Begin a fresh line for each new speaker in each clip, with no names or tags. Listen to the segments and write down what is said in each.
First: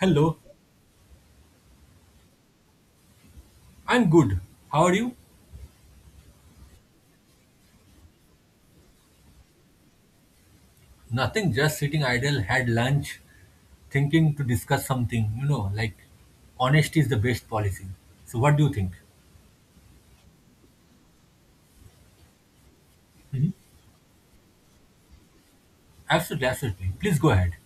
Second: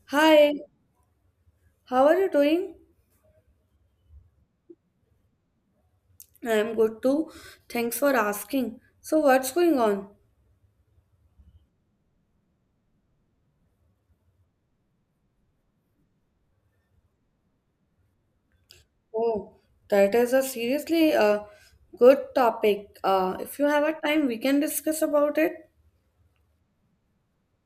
Hello,
Hi, how are you doing?
I'm good. How are you?
I am good too. Thanks for asking. So, what's going on?
Nothing, just sitting idle, had lunch, thinking to discuss something, you know, like honesty is the best policy. So, what do you think?
Oh, that is a seriously good topic.
Mhm.
If you have a time, we can discuss about it.
Absolutely, absolutely. Please go ahead.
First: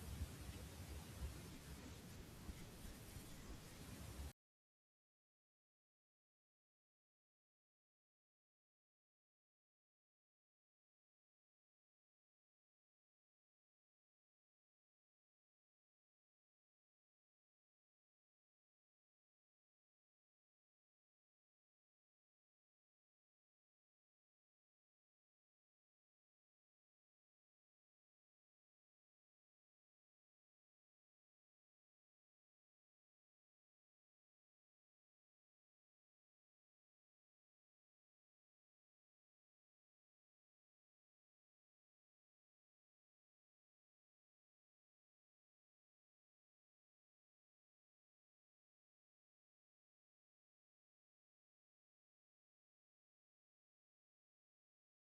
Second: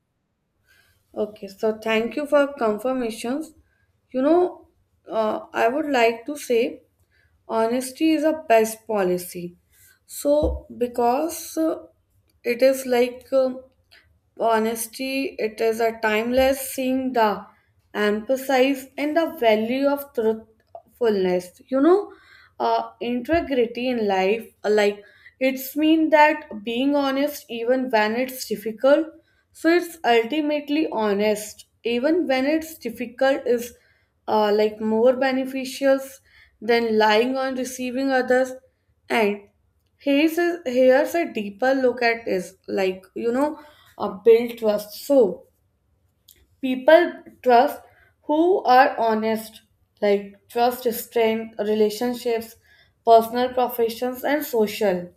Okay, so thank you for confirmations. You know, I would like to say honesty is a best policy. So, because it is like honesty, it is a timeless thing the emphasis and the value of truthfulness. Integrity in life, like it's mean that being honest even when it's difficult. So it's ultimately honest, even when it's difficult, is like more beneficial than lying on receiving others. And here's a deeper look at is like you know a build trust. So people trust who are honest, like trust strength, relationships, personal professions, and social.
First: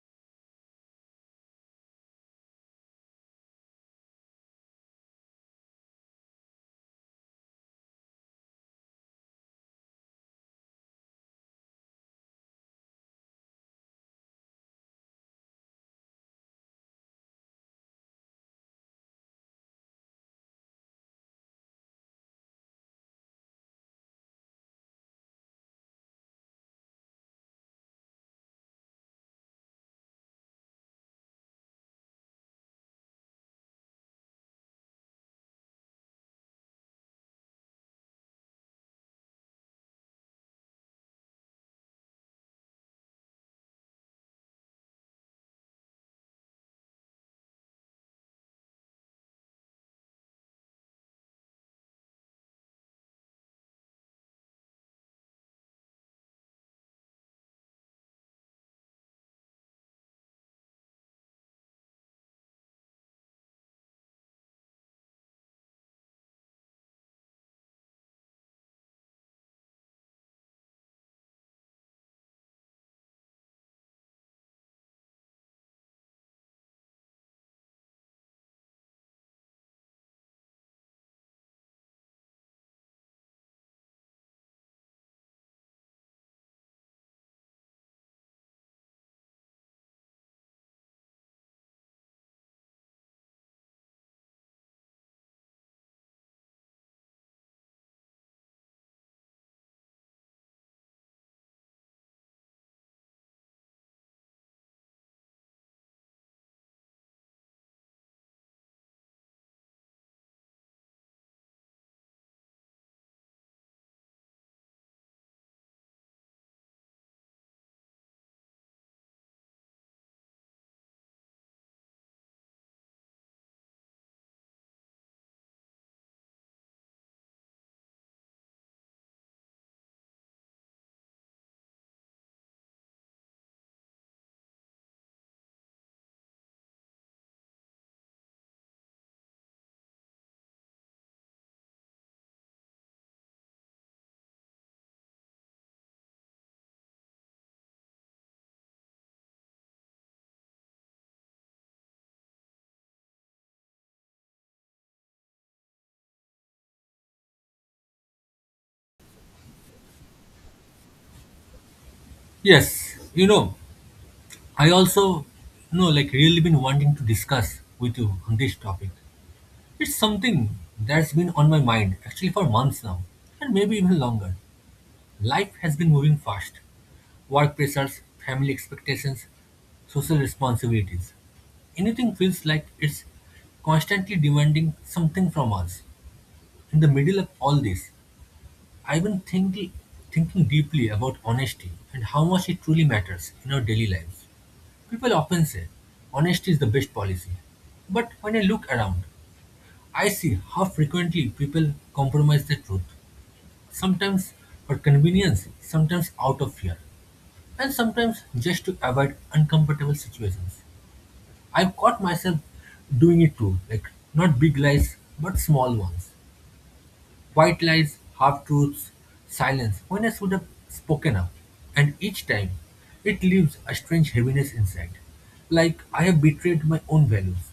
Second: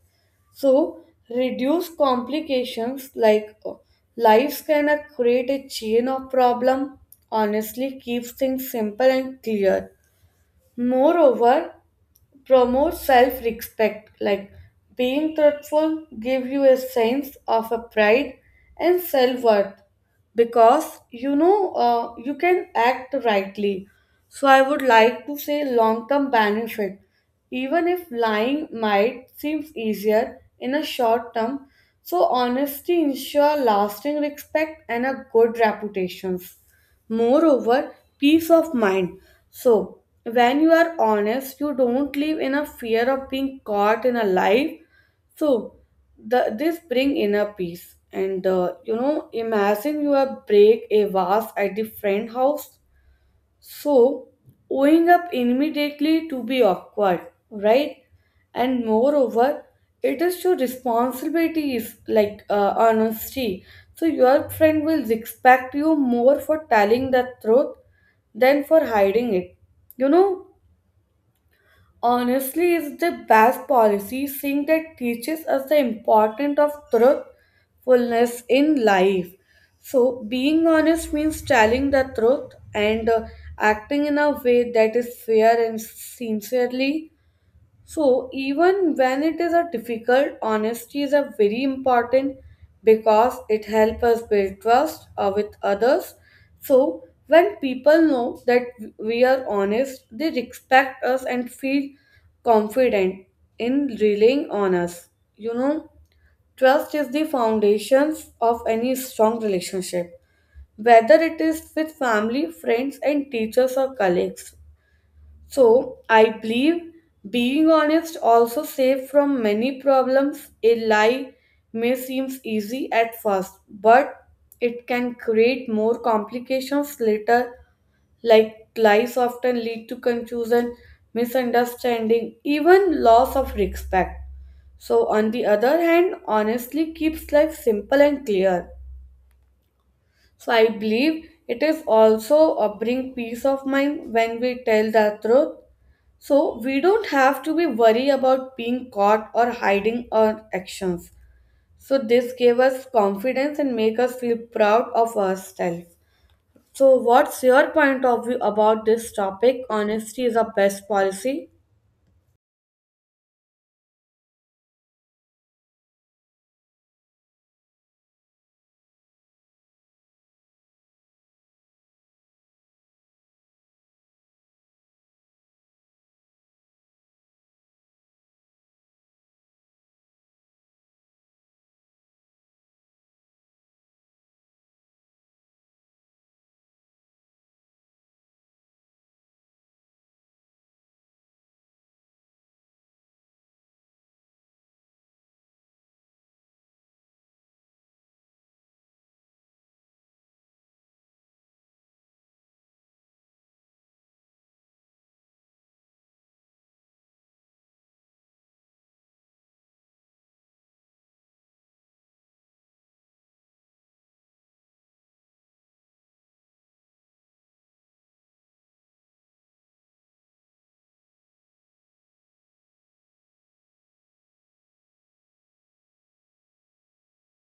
So reduce complications like lives can create a chain of problem. Honestly, keeps things simple and clear. Moreover, promote self respect like being truthful give you a sense of a pride and self worth because you know you can act rightly. So I would like to say long term benefit even if lying might seem easier in a short term. So honesty ensure lasting respect and a good reputations. Moreover, peace of mind. So, when you are honest, you don't live in a fear of being caught in a lie. So, this bring inner peace. And you know, imagine you are break a vase at the friend house, so owing up immediately to be awkward, right? And moreover, it is your responsibility is like honesty. So, your friend will respect you more for telling the truth than for hiding it. You know, honestly, it's the best policy seeing that teaches us the importance of truthfulness in life. So, being honest means telling the truth and acting in a way that is fair and sincerely. So, even when it is a difficult, honesty is a very important because it helps us build trust with others. So, when people know that we are honest, they respect us and feel confident in relying on us. You know, trust is the foundations of any strong relationship, whether it is with family, friends, and teachers or colleagues. So, I believe being honest also saves from many problems. A lie may seem easy at first, but it can create more complications later, like lies often lead to confusion, misunderstanding, even loss of respect. So, on the other hand, honestly keeps life simple and clear. So, I believe it is also a bring peace of mind when we tell the truth so we don't have to be worried about being caught or hiding our actions. So this gave us confidence and make us feel proud of ourselves. So what's your point of view about this topic? Honesty is our best policy.
Yes, you know, I also, like really been wanting to discuss with you on this topic. It's something that's been on my mind actually for months now, and maybe even longer. Life has been moving fast. Work pressures, family expectations, social responsibilities. Anything feels like it's constantly demanding something from us. In the middle of all this, I've been thinking deeply about honesty and how much it truly matters in our daily lives. People often say honesty is the best policy. But when I look around, I see how frequently people compromise the truth, sometimes for convenience, sometimes out of fear and sometimes just to avoid uncomfortable situations. I've caught myself doing it too, like not big lies, but small ones. White lies, half truths, silence, when I should have spoken up. And each time, it leaves a strange heaviness inside, like I have betrayed my own values.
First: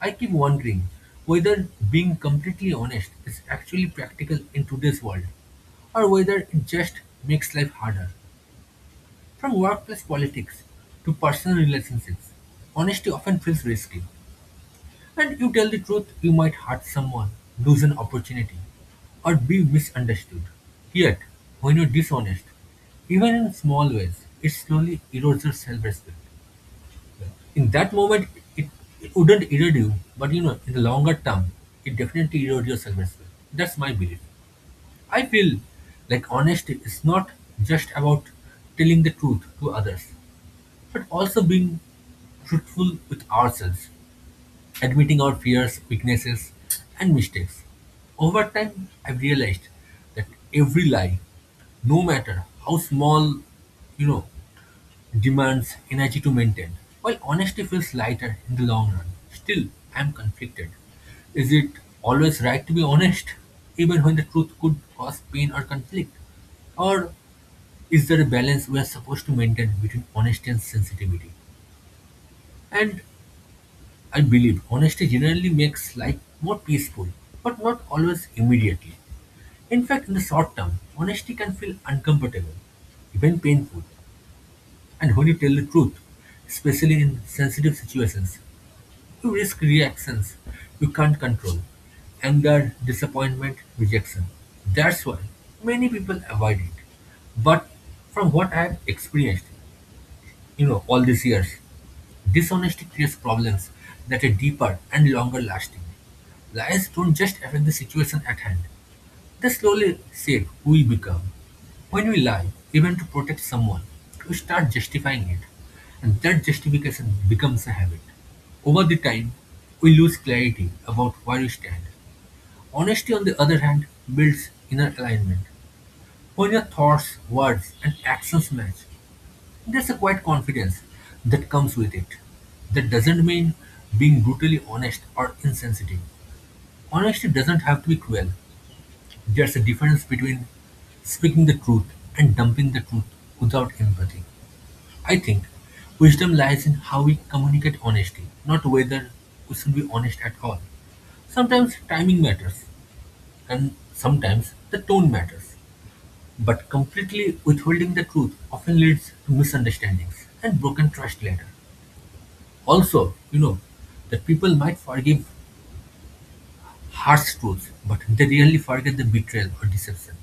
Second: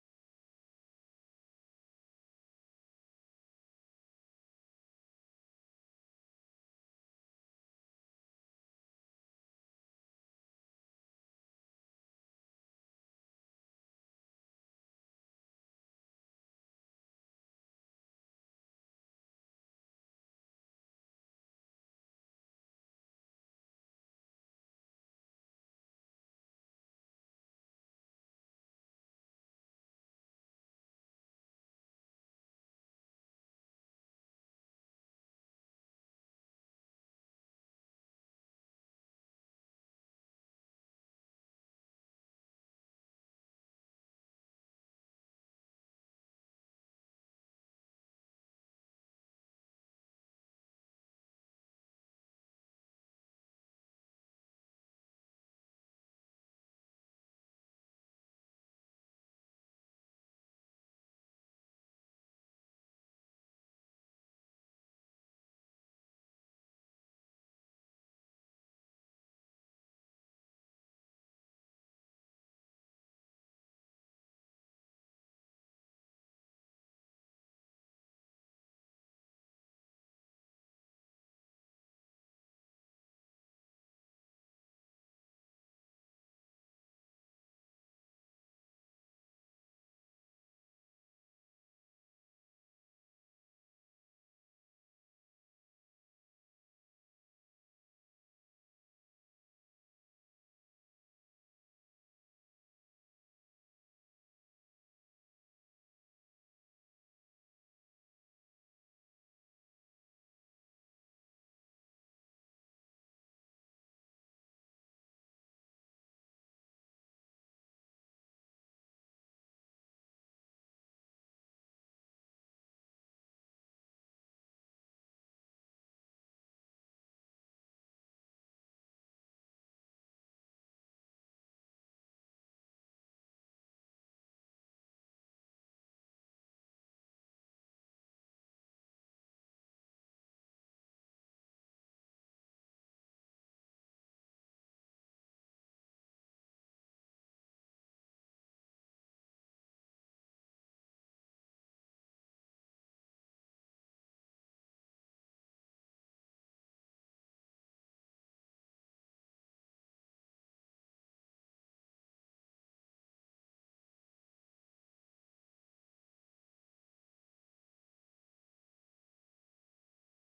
I keep wondering whether being completely honest is actually practical in today's world, or whether it just makes life harder. From workplace politics to personal relationships, honesty often feels risky. And you tell the truth, you might hurt someone, lose an opportunity, or be misunderstood. Yet, when you're dishonest, even in small ways, it slowly erodes your self-respect. In that moment, it, it wouldn't erode you, but in the longer term, it definitely erodes your self-respect. That's my belief. I feel like honesty is not just about telling the truth to others but also being truthful with ourselves, admitting our fears, weaknesses, and mistakes. Over time, I've realized that every lie, no matter how small, you know, demands energy to maintain. While honesty feels lighter in the long run, still I'm conflicted. Is it always right to be honest, even when the truth could cause pain or conflict? Or is there a balance we are supposed to maintain between honesty and sensitivity? And I believe honesty generally makes life more peaceful, but not always immediately. In fact, in the short term, honesty can feel uncomfortable, even painful. And when you tell the truth, especially in sensitive situations, you risk reactions you can't control anger, disappointment, rejection. That's why many people avoid it. But from what I've experienced, all these years. Dishonesty creates problems that are deeper and longer lasting. Lies don't just affect the situation at hand, they slowly shape who we become. When we lie, even to protect someone, we start justifying it, and that justification becomes a habit. Over the time, we lose clarity about where we stand. Honesty, on the other hand, builds inner alignment. When your thoughts, words, and actions match, there's a quiet confidence that comes with it. That doesn't mean being brutally honest or insensitive. Honesty doesn't have to be cruel. There's a difference between speaking the truth and dumping the truth without empathy. I think wisdom lies in how we communicate honesty, not whether we should be honest at all. Sometimes timing matters, and sometimes the tone matters. But completely withholding the truth often leads to misunderstandings and broken trust later. Also, that people might forgive harsh truths, but they rarely forget the betrayal or deception.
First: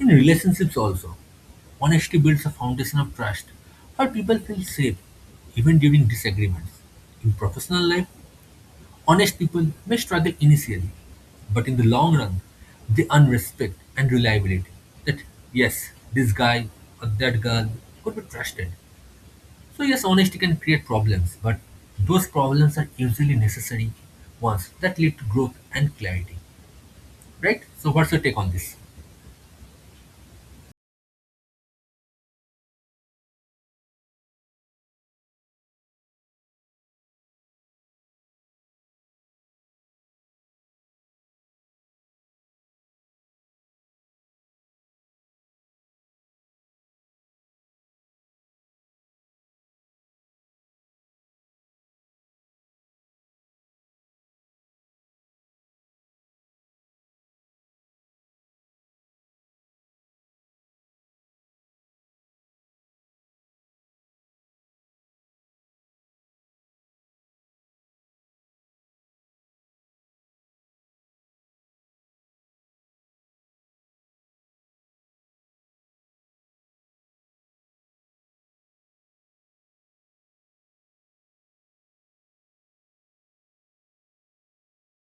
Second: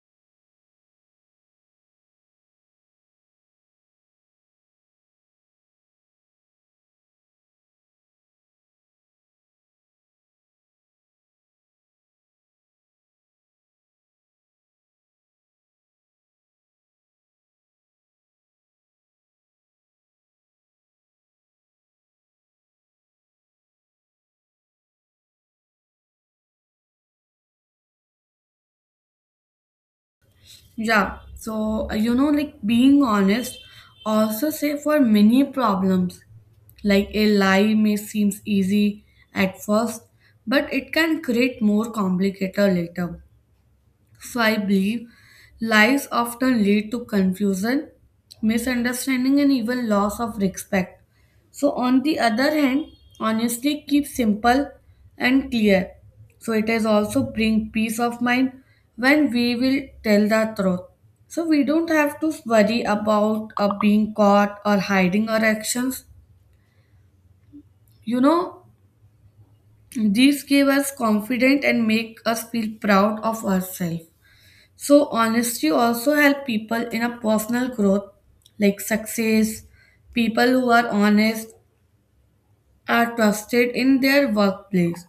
In relationships also, honesty builds a foundation of trust where people feel safe even during disagreements. In professional life, honest people may struggle initially, but in the long run, they earn respect and reliability. That yes, this guy or that girl could be trusted. So yes, honesty can create problems, but those problems are usually necessary ones that lead to growth and clarity, right? So what's your take on this?
Yeah, so you know, like being honest, also say for many problems. Like a lie may seems easy at first, but it can create more complicated later. So I believe lies often lead to confusion, misunderstanding, and even loss of respect. So, on the other hand, honestly keep simple and clear. So, it has also bring peace of mind when we will tell the truth. So, we don't have to worry about being caught or hiding our actions. You know, these give us confidence and make us feel proud of ourselves. So honesty also help people in a personal growth, like success. People who are honest are trusted in their workplace,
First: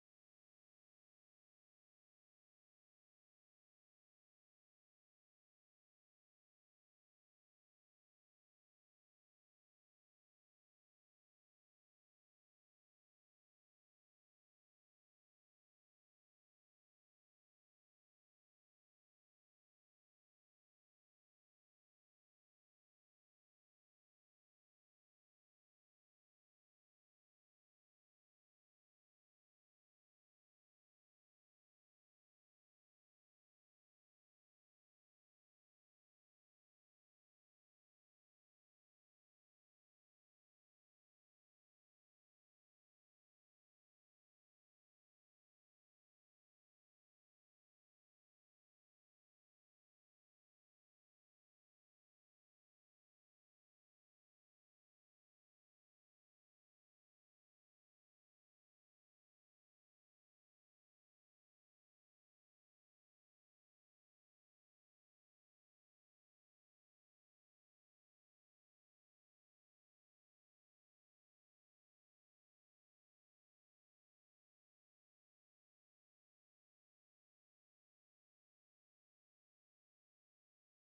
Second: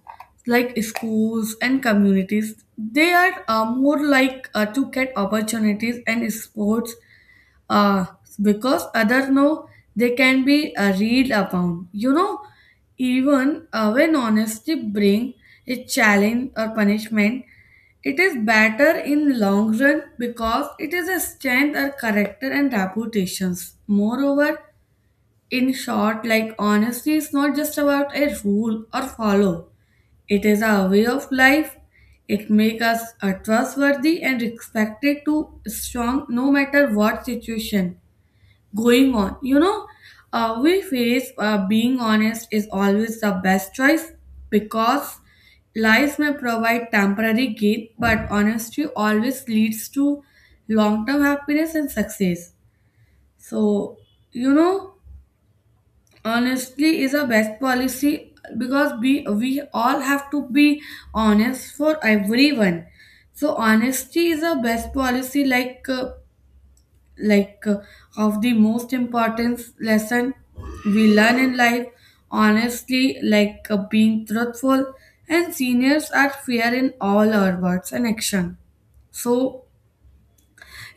like schools and communities. They are more like to get opportunities and sports uh, because others know they can be read upon. You know, even when honesty bring a challenge or punishment, it is better in long run because it is a strength or character and reputations. Moreover, in short, like honesty is not just about a rule or follow. It is a way of life. It makes us trustworthy and respected to strong no matter what situation going on. You know, we face being honest is always the best choice because lies may provide temporary gain, but honesty always leads to long term happiness and success. So, you know, honestly is a best policy because we all have to be honest for everyone. So, honesty is a best policy like. Like of the most important lesson we learn in life honestly like being truthful and seniors are fair in all our words and action. So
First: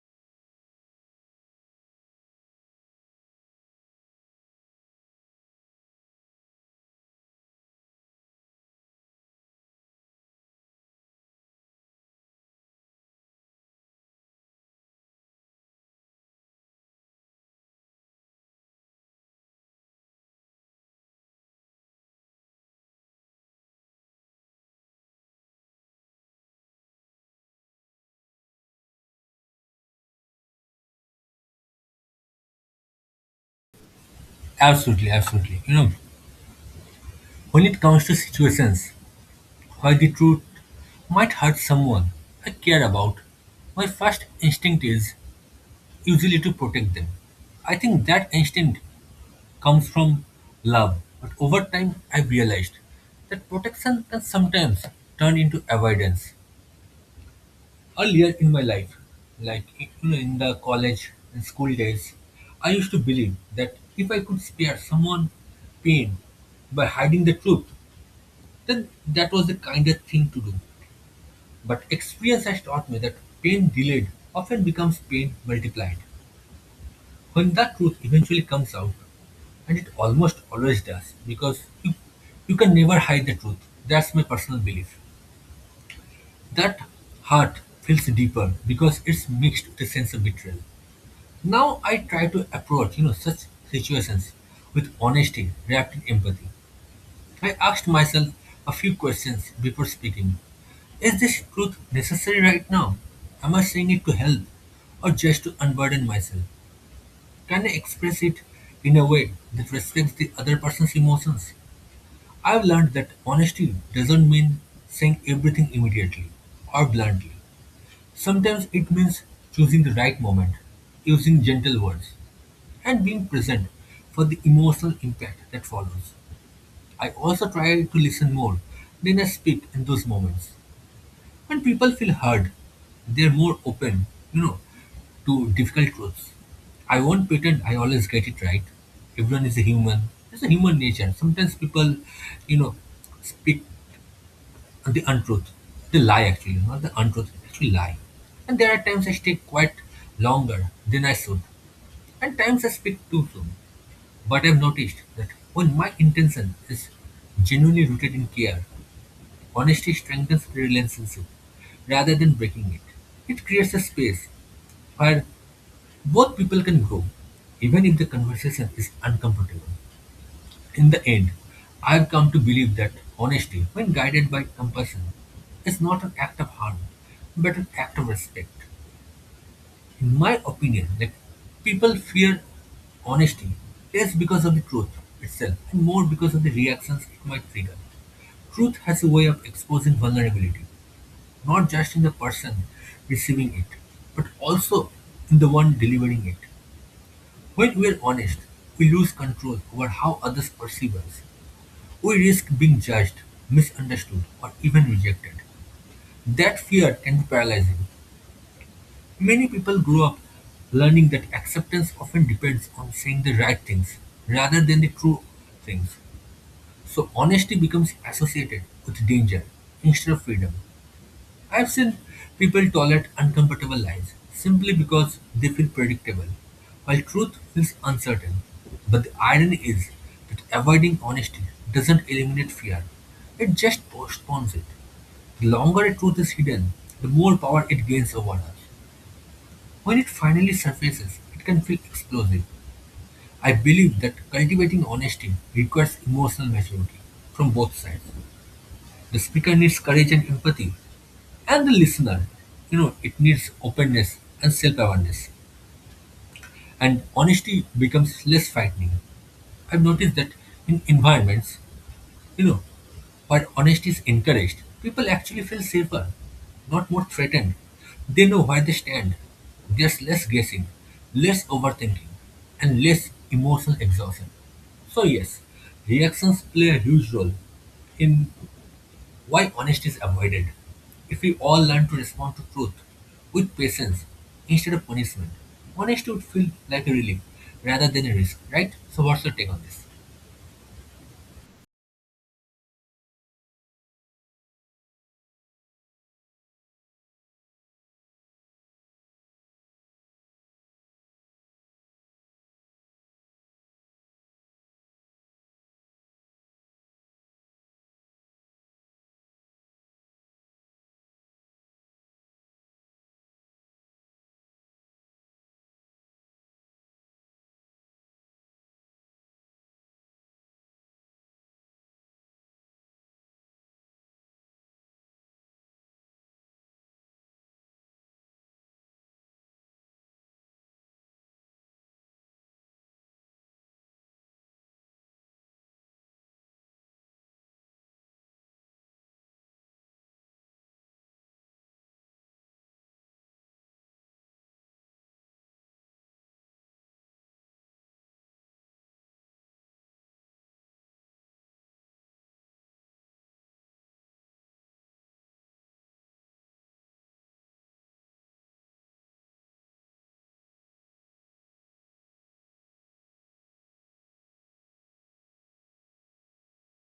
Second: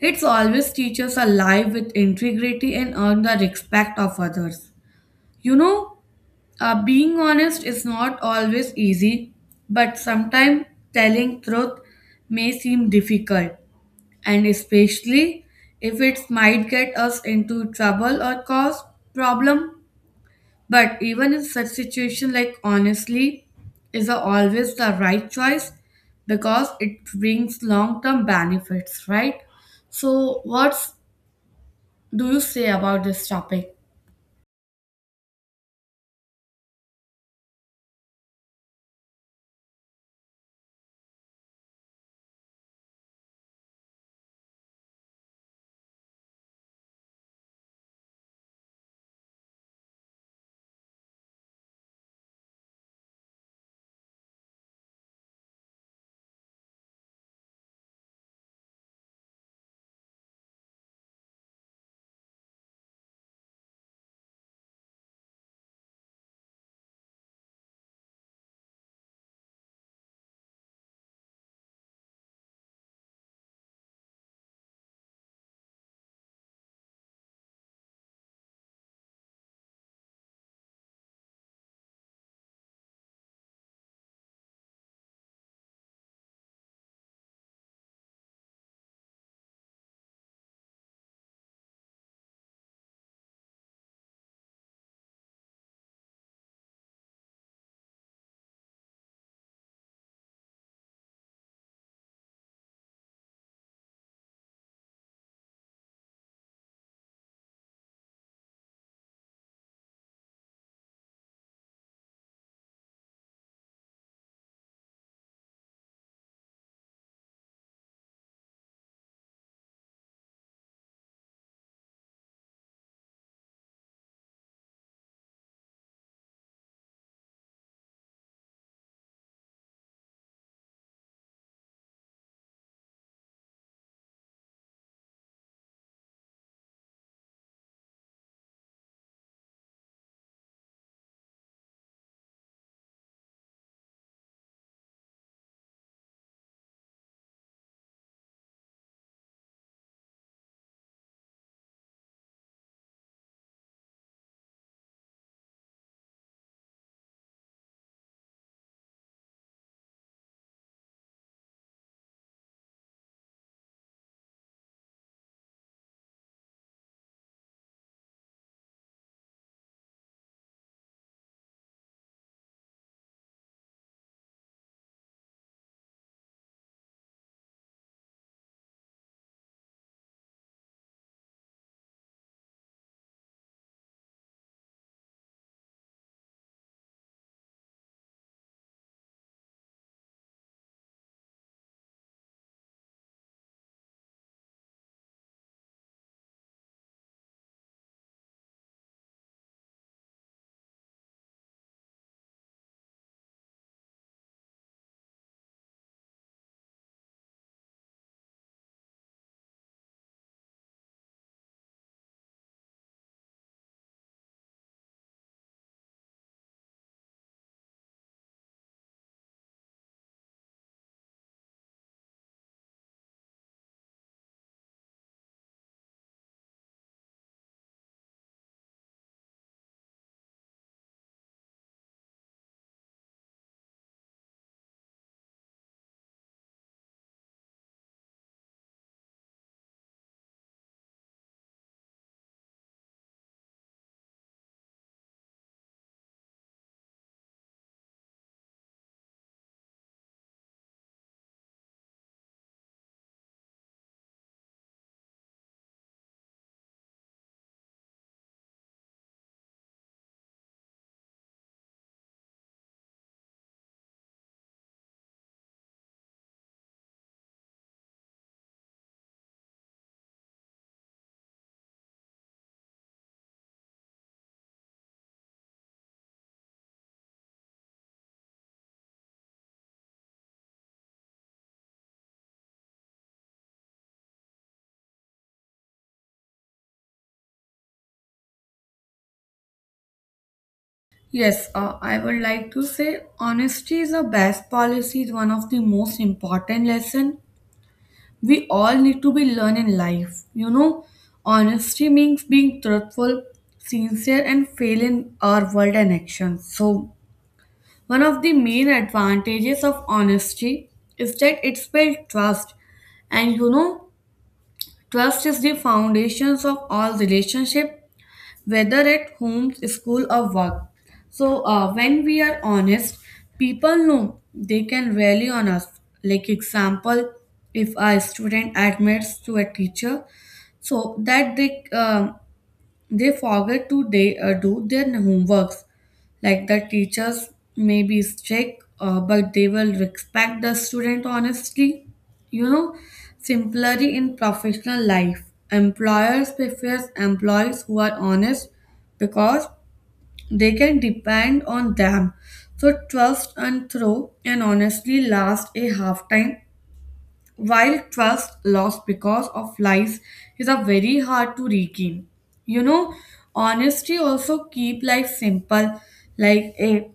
it's always teaches a life with integrity and earn the respect of others. You know, being honest is not always easy, but sometimes telling truth may seem difficult and especially if it might get us into trouble or cause problem. But even in such situation like honestly is always the right choice because it brings long term benefits, right? So what do you say about this topic?
Absolutely, absolutely. You know, when it comes to situations where the truth might hurt someone I care about, my first instinct is usually to protect them. I think that instinct comes from love, but over time I've realized that protection can sometimes turn into avoidance. Earlier in my life, like you know, in the college and school days, I used to believe that if I could spare someone pain by hiding the truth, then that was the kindest thing to do. But experience has taught me that pain delayed often becomes pain multiplied. When that truth eventually comes out, and it almost always does, because you can never hide the truth. That's my personal belief. That hurt feels deeper because it's mixed with a sense of betrayal. Now I try to approach, such situations with honesty wrapped in empathy. I asked myself a few questions before speaking. Is this truth necessary right now? Am I saying it to help or just to unburden myself? Can I express it in a way that respects the other person's emotions? I've learned that honesty doesn't mean saying everything immediately or bluntly. Sometimes it means choosing the right moment, using gentle words and being present for the emotional impact that follows. I also try to listen more than I speak in those moments. When people feel heard, they're more open, you know, to difficult truths. I won't pretend I always get it right. Everyone is a human. It's a human nature. Sometimes people, you know, speak the untruth. They lie actually, not the untruth, actually lie. And there are times I stay quite longer than I should. And times I speak too soon. But I've noticed that when my intention is genuinely rooted in care, honesty strengthens the relationship rather than breaking it. It creates a space where both people can grow, even if the conversation is uncomfortable. In the end, I've come to believe that honesty, when guided by compassion, is not an act of harm, but an act of respect. In my opinion, like people fear honesty less because of the truth itself and more because of the reactions it might trigger. Truth has a way of exposing vulnerability, not just in the person receiving it, but also in the one delivering it. When we are honest, we lose control over how others perceive us. We risk being judged, misunderstood, or even rejected. That fear can be paralyzing, many people grow up learning that acceptance often depends on saying the right things rather than the true things. So honesty becomes associated with danger instead of freedom. I've seen people tolerate uncomfortable lies simply because they feel predictable, while truth feels uncertain. But the irony is that avoiding honesty doesn't eliminate fear, it just postpones it. The longer a truth is hidden, the more power it gains over us. When it finally surfaces, it can feel explosive. I believe that cultivating honesty requires emotional maturity from both sides. The speaker needs courage and empathy, and the listener, it needs openness and self awareness. And honesty becomes less frightening. I've noticed that in environments You know, where honesty is encouraged, people actually feel safer, not more threatened. They know where they stand. There's less guessing, less overthinking, and less emotional exhaustion. So, yes, reactions play a huge role in why honesty is avoided. If we all learn to respond to truth with patience instead of punishment, honesty would feel like a relief rather than a risk, right? So, what's your take on this?
Yes, I would like to say honesty is the best policy, is one of the most important lesson we all need to be learn in life. You know, honesty means being truthful, sincere and fail in our word and actions. So one of the main advantages of honesty is that it's built trust. And you know, trust is the foundations of all relationship whether at home, school, or work. So, when we are honest, people know they can rely on us. Like, example, if a student admits to a teacher, so that they forget to do their homeworks. Like the teachers may be strict, but they will respect the student honestly. You know, simply in professional life, employers prefer employees who are honest because they can depend on them. So trust and throw and honestly last a half time, while trust lost because of lies is a very hard to regain. You know, honesty also keep life simple. Like a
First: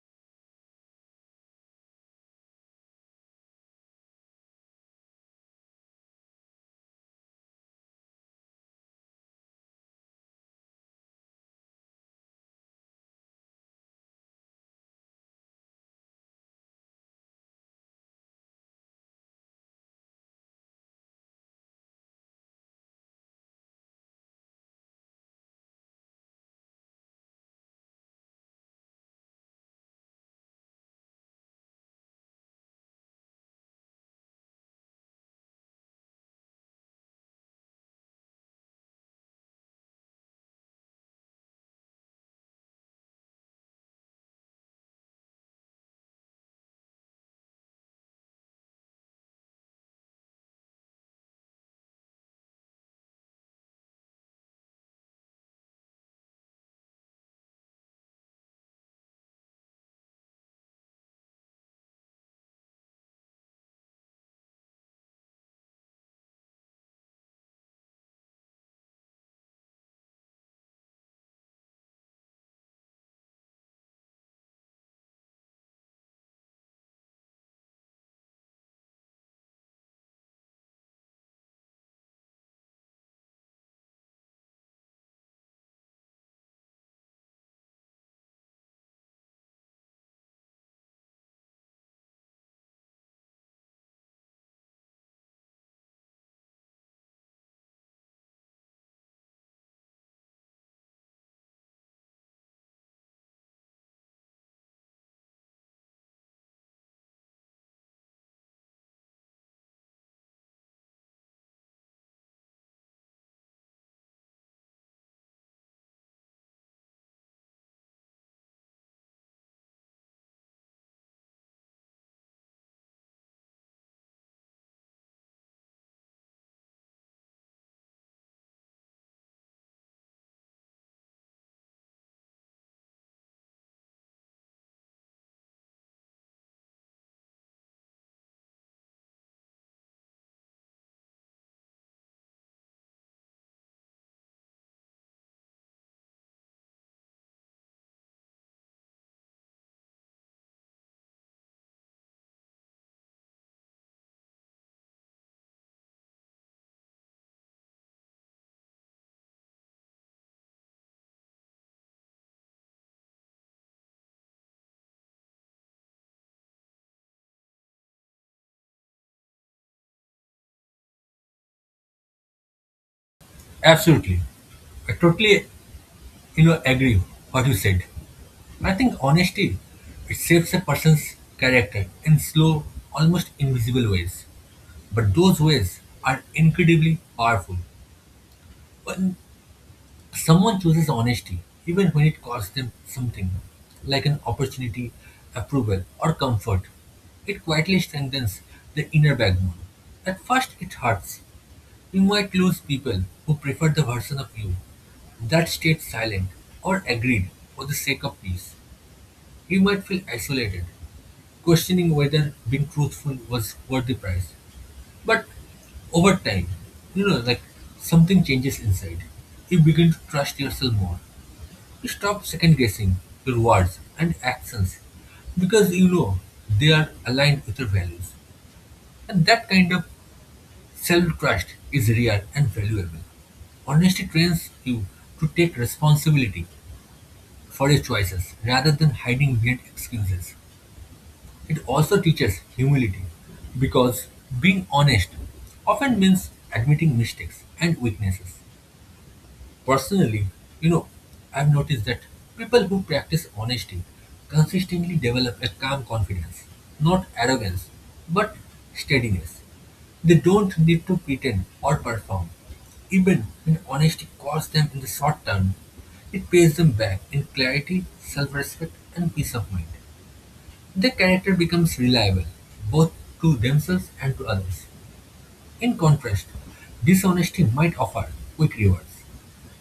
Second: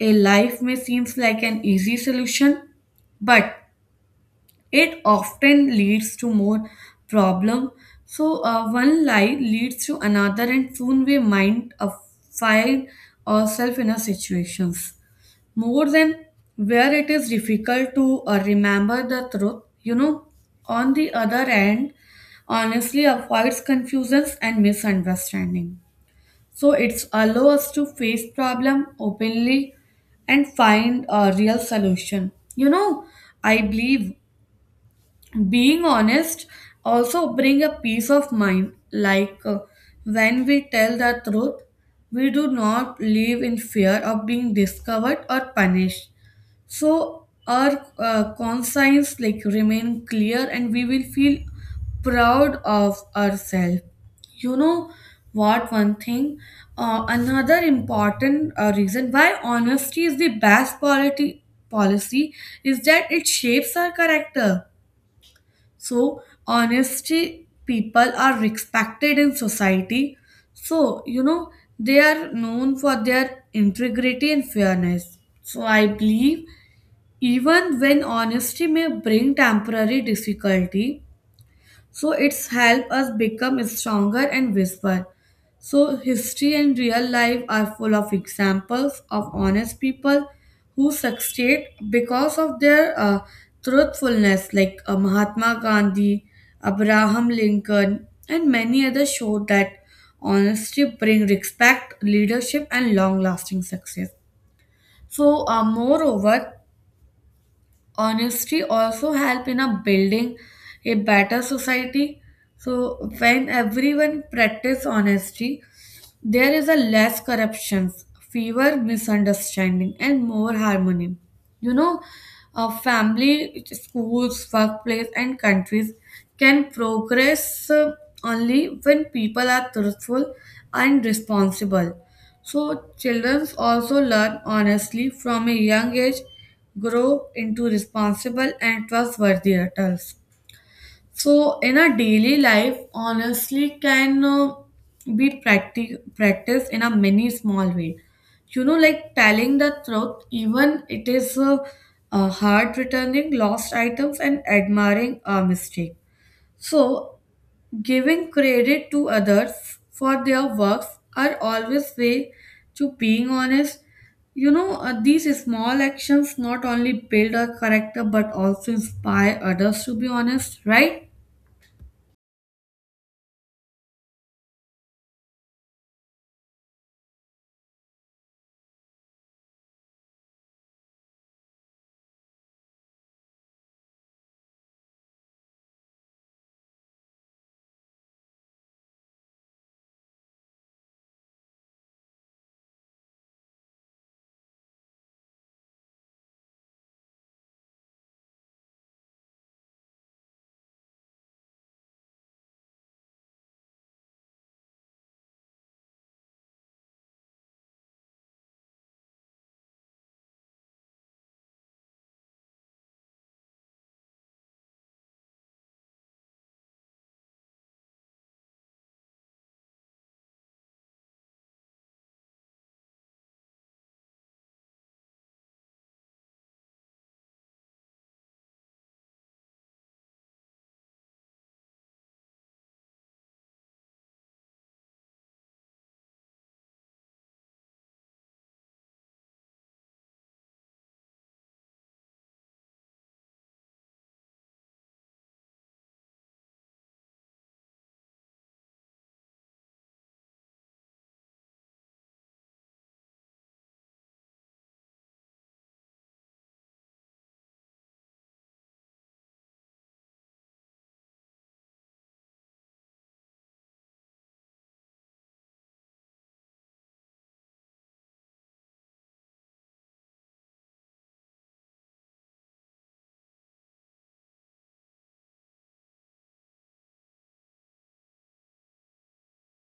a life may seems like an easy solution, but it often leads to more problem. So one lie leads to another, and soon we mind find ourselves in a situations more than where it is difficult to remember the truth. You know, on the other hand, honestly avoids confusions and misunderstanding. So it's allow us to face problem openly and find a real solution. You know, I believe being honest also bring a peace of mind. Like when we tell the truth, we do not live in fear of being discovered or punished. So our conscience like remain clear and we will feel proud of ourselves. You know, what one thing another important reason why honesty is the best policy is that it shapes our character. So honesty people are respected in society. So you know, they are known for their integrity and fairness. So I believe even when honesty may bring temporary difficulty, so it's help us become stronger and whisper. So history and real life are full of examples of honest people who succeed because of their truthfulness like Mahatma Gandhi, Abraham Lincoln and many others show that honesty bring respect, leadership and long lasting success. So moreover honesty also help in a building a better society. So when everyone practice honesty, there is a less corruption, fewer misunderstanding, and more harmony. You know, a family, schools, workplace, and countries can progress only when people are truthful and responsible. So, children also learn honestly from a young age, grow into responsible and trustworthy adults. So, in our daily life, honestly, can be practiced in a many small way. You know, like telling the truth, even it is hard returning lost items and admiring a mistake. So, giving credit to others for their works are always way to being honest. You know, these small actions not only build a character but also inspire others to be honest, right?
Absolutely. I totally agree what you said. And I think honesty, it shapes a person's character in slow, almost invisible ways. But those ways are incredibly powerful. When someone chooses honesty, even when it costs them something, like an opportunity, approval, or comfort, it quietly strengthens the inner backbone. At first, it hurts, you might lose people who prefer the version of you that stayed silent or agreed for the sake of peace. You might feel isolated, questioning whether being truthful was worth the price. But over time, like something changes inside. You begin to trust yourself more. You stop second guessing your words and actions because you know they are aligned with your values. And that kind of self-trust is rare and valuable. Honesty trains you to take responsibility for your choices rather than hiding behind excuses. It also teaches humility because being honest often means admitting mistakes and weaknesses. Personally, you know, I've noticed that people who practice honesty consistently develop a calm confidence, not arrogance, but steadiness. They don't need to pretend or perform. Even when honesty costs them in the short term, it pays them back in clarity, self respect, and peace of mind. Their character becomes reliable, both to themselves and to others. In contrast, dishonesty might offer quick rewards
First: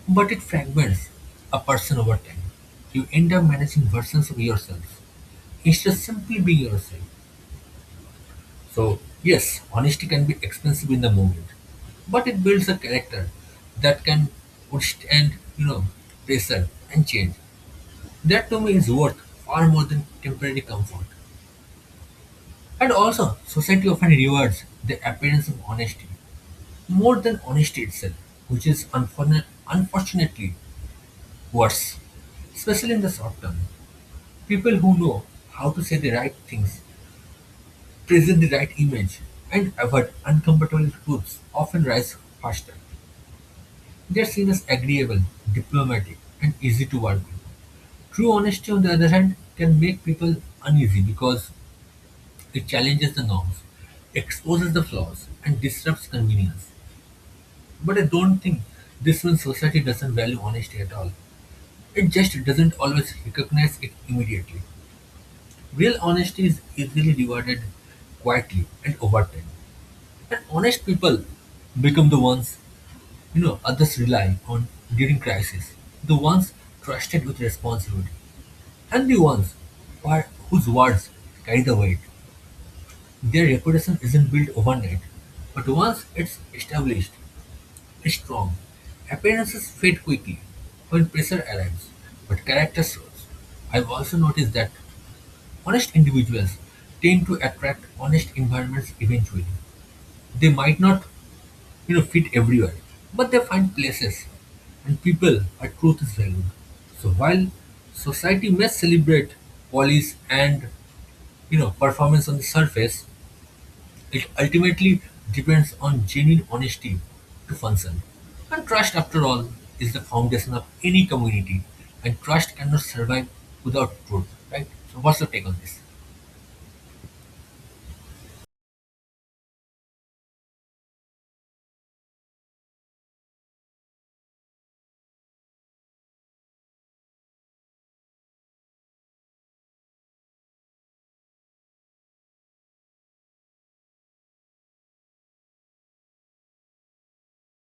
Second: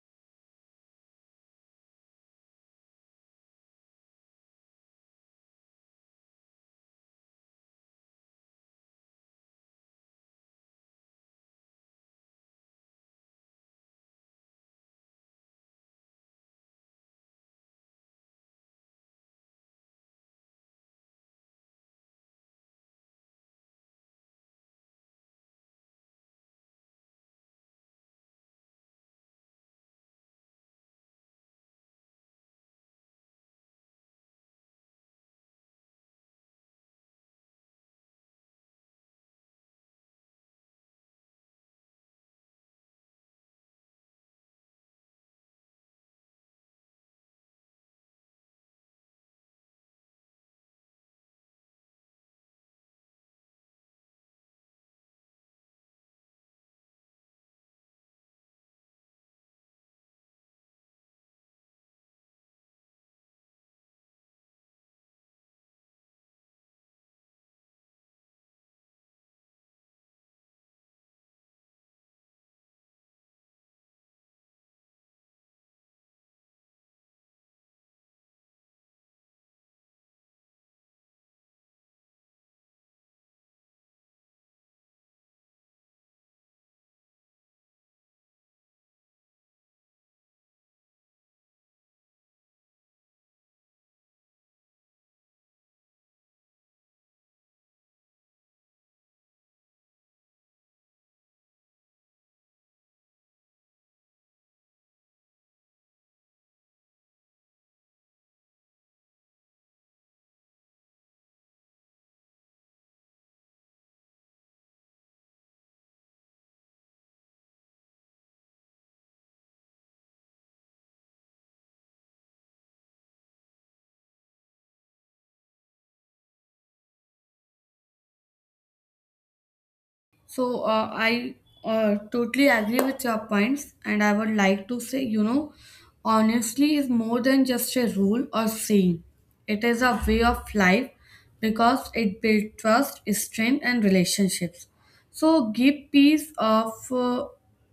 but it fragments a person over time. You end up managing versions of yourself instead of simply being yourself. So, yes, honesty can be expensive in the moment, but it builds a character that can withstand, pressure and change. That to me is worth far more than temporary comfort. And also, society often rewards the appearance of honesty more than honesty itself, which is unfortunately worse, especially in the short term. People who know how to say the right things, present the right image, and avoid uncomfortable truths often rise faster. They are seen as agreeable, diplomatic, and easy to work with. True honesty, on the other hand, can make people uneasy because it challenges the norms, exposes the flaws, and disrupts convenience. But I don't think this means society doesn't value honesty at all. It just doesn't always recognize it immediately. Real honesty is easily rewarded quietly and over time. And honest people become the ones, others rely on during crisis, the ones trusted with responsibility, and the ones whose words carry the weight. Their reputation isn't built overnight, but once it's established, it's strong. Appearances fade quickly when pressure arrives, but character shows. I've also noticed that honest individuals tend to attract honest environments eventually. They might not, fit everywhere, but they find places and people where truth is valued. So while society may celebrate polish and performance on the surface, it ultimately depends on genuine honesty to function. And trust, after all, is the foundation of any community, and trust cannot survive without truth, right? So what's your take on this?
So I totally agree with your points, and I would like to say, you know, honestly is more than just a rule or saying. It is a way of life because it builds trust, strength, and relationships. So give peace of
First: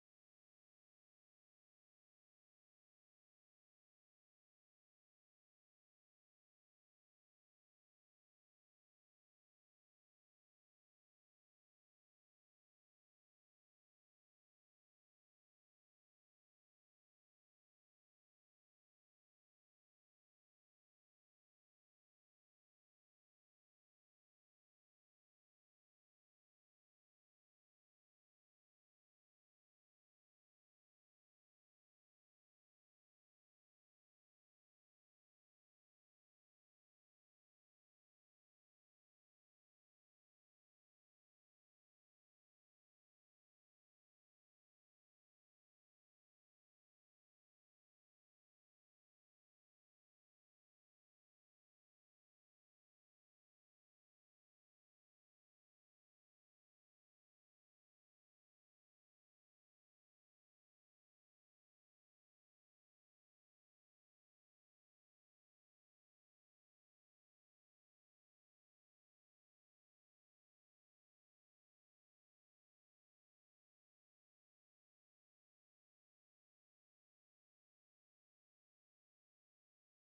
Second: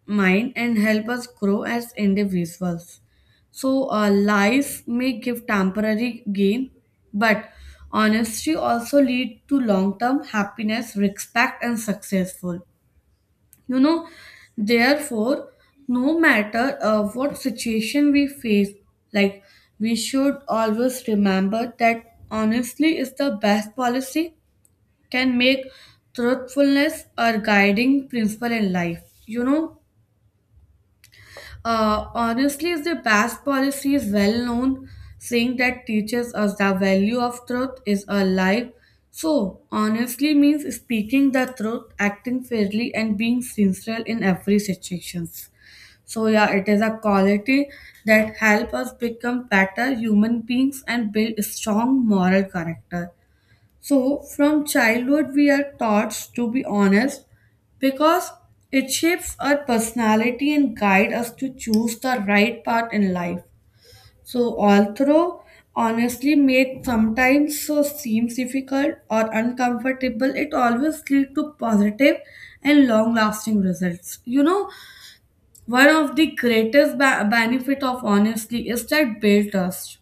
mind and help us grow as individuals. So life may give temporary gain, but honesty also lead to long-term happiness, respect, and successful. You know, therefore, no matter what situation we face, like we should always remember that honestly is the best policy, can make truthfulness our guiding principle in life. You know, honestly, the past policy is well known, saying that teaches us the value of truth is alive. So, honestly means speaking the truth, acting fairly, and being sincere in every situations. So yeah, it is a quality that help us become better human beings and build strong moral character. So, from childhood, we are taught to be honest because it shapes our personality and guide us to choose the right path in life. So, although honestly may sometimes so seems difficult or uncomfortable, it always leads to positive and long-lasting results. You know, one of the greatest benefit of honesty is that build trust.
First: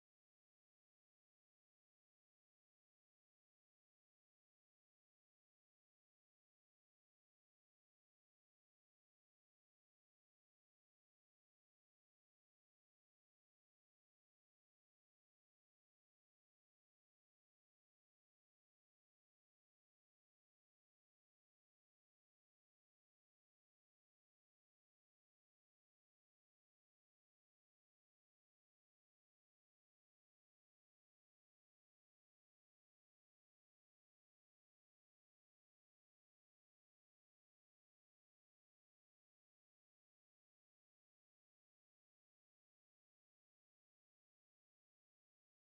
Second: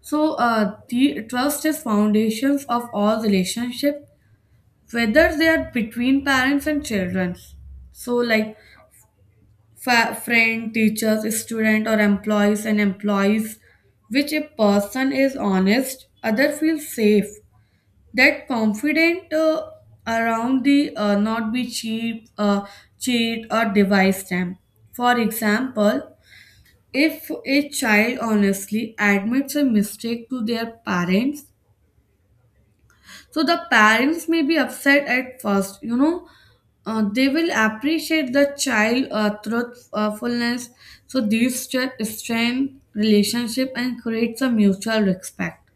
So, the trust is foundations of all relationship whether they are between parents and children, so like friend, teachers, student or employees and employees, which a person is honest other feels safe, that confident around the not be cheap cheat or devise them. For example, if a child honestly admits a mistake to their parents, so the parents may be upset at first, you know, they will appreciate the child truthfulness. So these strength relationship and creates a mutual respect.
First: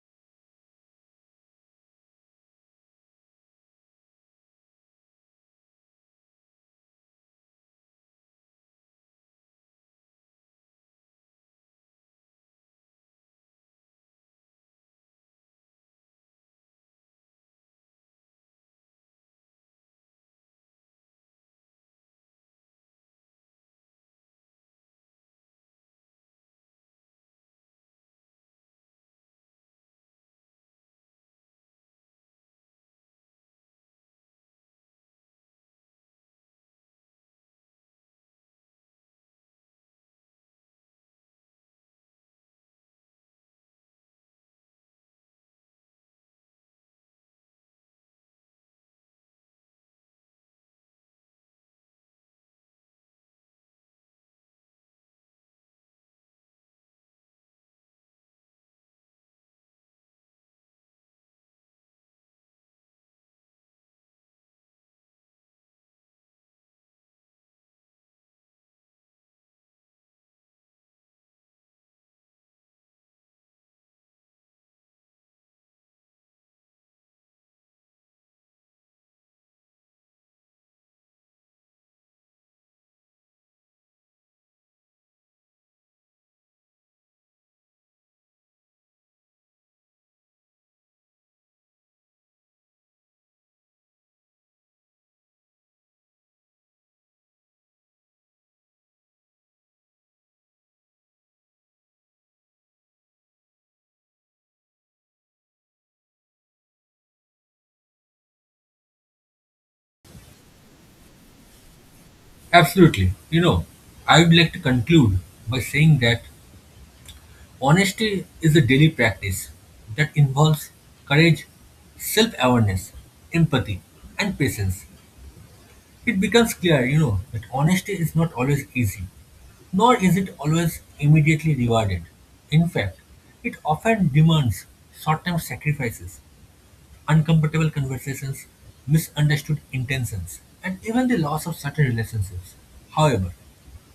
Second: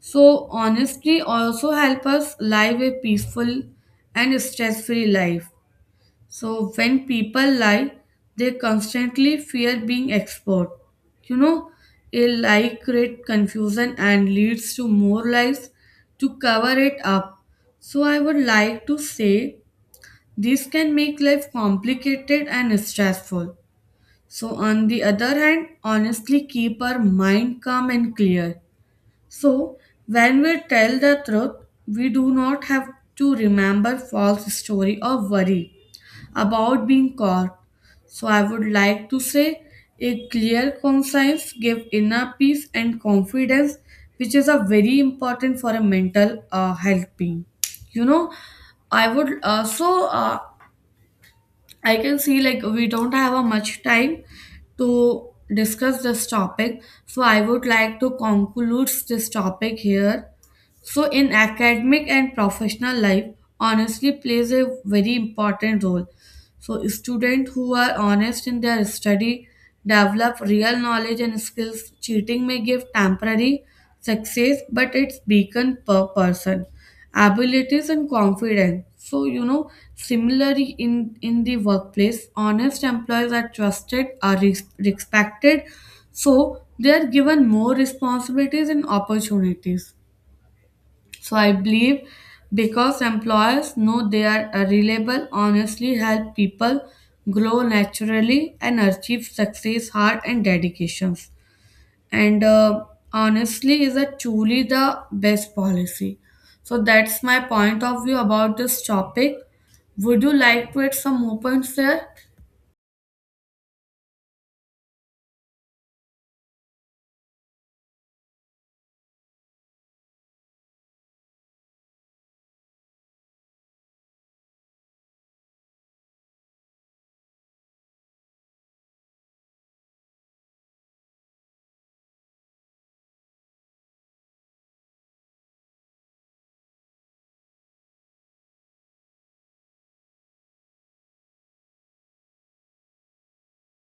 So honesty also help us live a peaceful and stress-free life. So when people lie, they constantly fear being exposed. You know, a lie creates confusion and leads to more lies to cover it up. So I would like to say this can make life complicated and stressful. So on the other hand, honestly keep our mind calm and clear. So when we tell the truth, we do not have to remember false story or worry about being caught. So I would like to say a clear conscience give inner peace and confidence, which is a very important for a mental health being. You know, I would so I can see like we don't have a much time to discuss this topic. So I would like to conclude this topic here. So, in academic and professional life, honesty plays a very important role. So, students who are honest in their study develop real knowledge and skills. Cheating may give temporary success, but it's beacon per person, abilities and confidence. So, you know, similarly in the workplace, honest employees are trusted, are respected, so they are given more responsibilities and opportunities. So I believe because employers know they are reliable, honestly help people grow naturally and achieve success, heart and dedications. And honestly is a truly the best policy. So that's my point of view about this topic. Would you like to add some more points there?
Absolutely. I would like to conclude by saying that honesty is a daily practice that involves courage, self awareness, empathy, and patience. It becomes clear, that honesty is not always easy, nor is it always immediately rewarded. In fact, it often demands short term sacrifices uncomfortable conversations, misunderstood intentions, and even the loss of certain relationships. However,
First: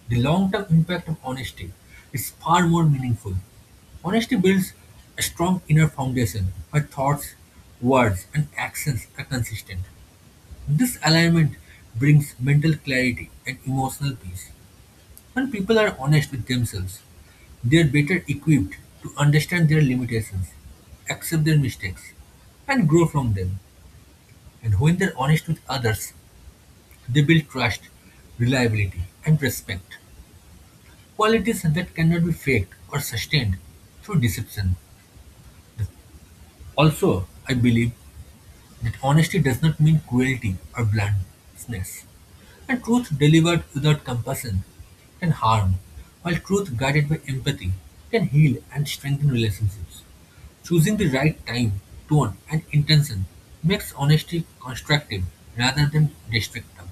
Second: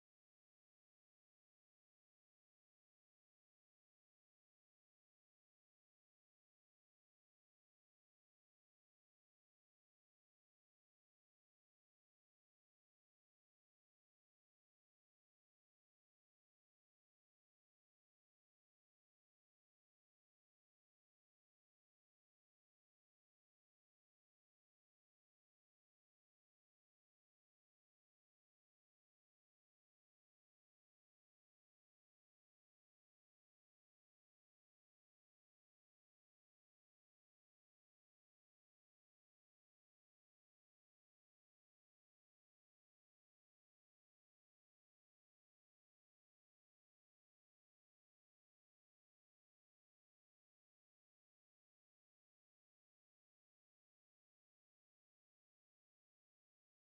the long term impact of honesty is far more meaningful. Honesty builds a strong inner foundation where thoughts, words, and actions are consistent. This alignment brings mental clarity and emotional peace. When people are honest with themselves, they are better equipped to understand their limitations, accept their mistakes, and grow from them. And when they're honest with others, they build trust, reliability, and respect. Qualities that cannot be faked or sustained through deception. Also, I believe that honesty does not mean cruelty or bluntness. And truth delivered without compassion can harm, while truth guided by empathy can heal and strengthen relationships. Choosing the right time, tone, and intention makes honesty constructive rather than destructive.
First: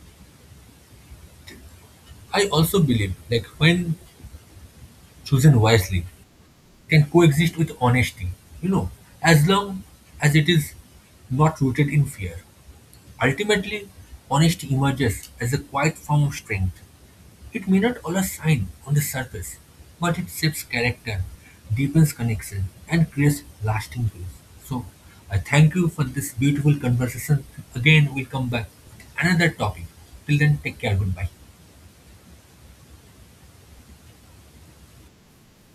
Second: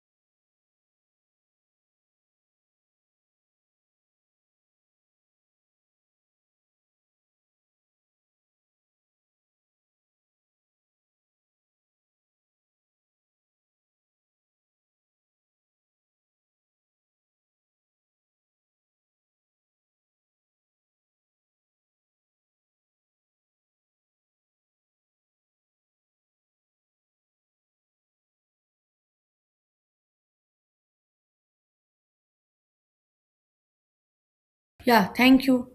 I also believe like when chosen wisely can coexist with honesty, you know, as long as it is not rooted in fear. Ultimately, honesty emerges as a quiet form of strength. It may not always shine on the surface, but it shapes character, deepens connection, and creates lasting peace. So, I thank you for this beautiful conversation. Again, we'll come back with another topic. Till then, take care. Goodbye.
Yeah, thank you.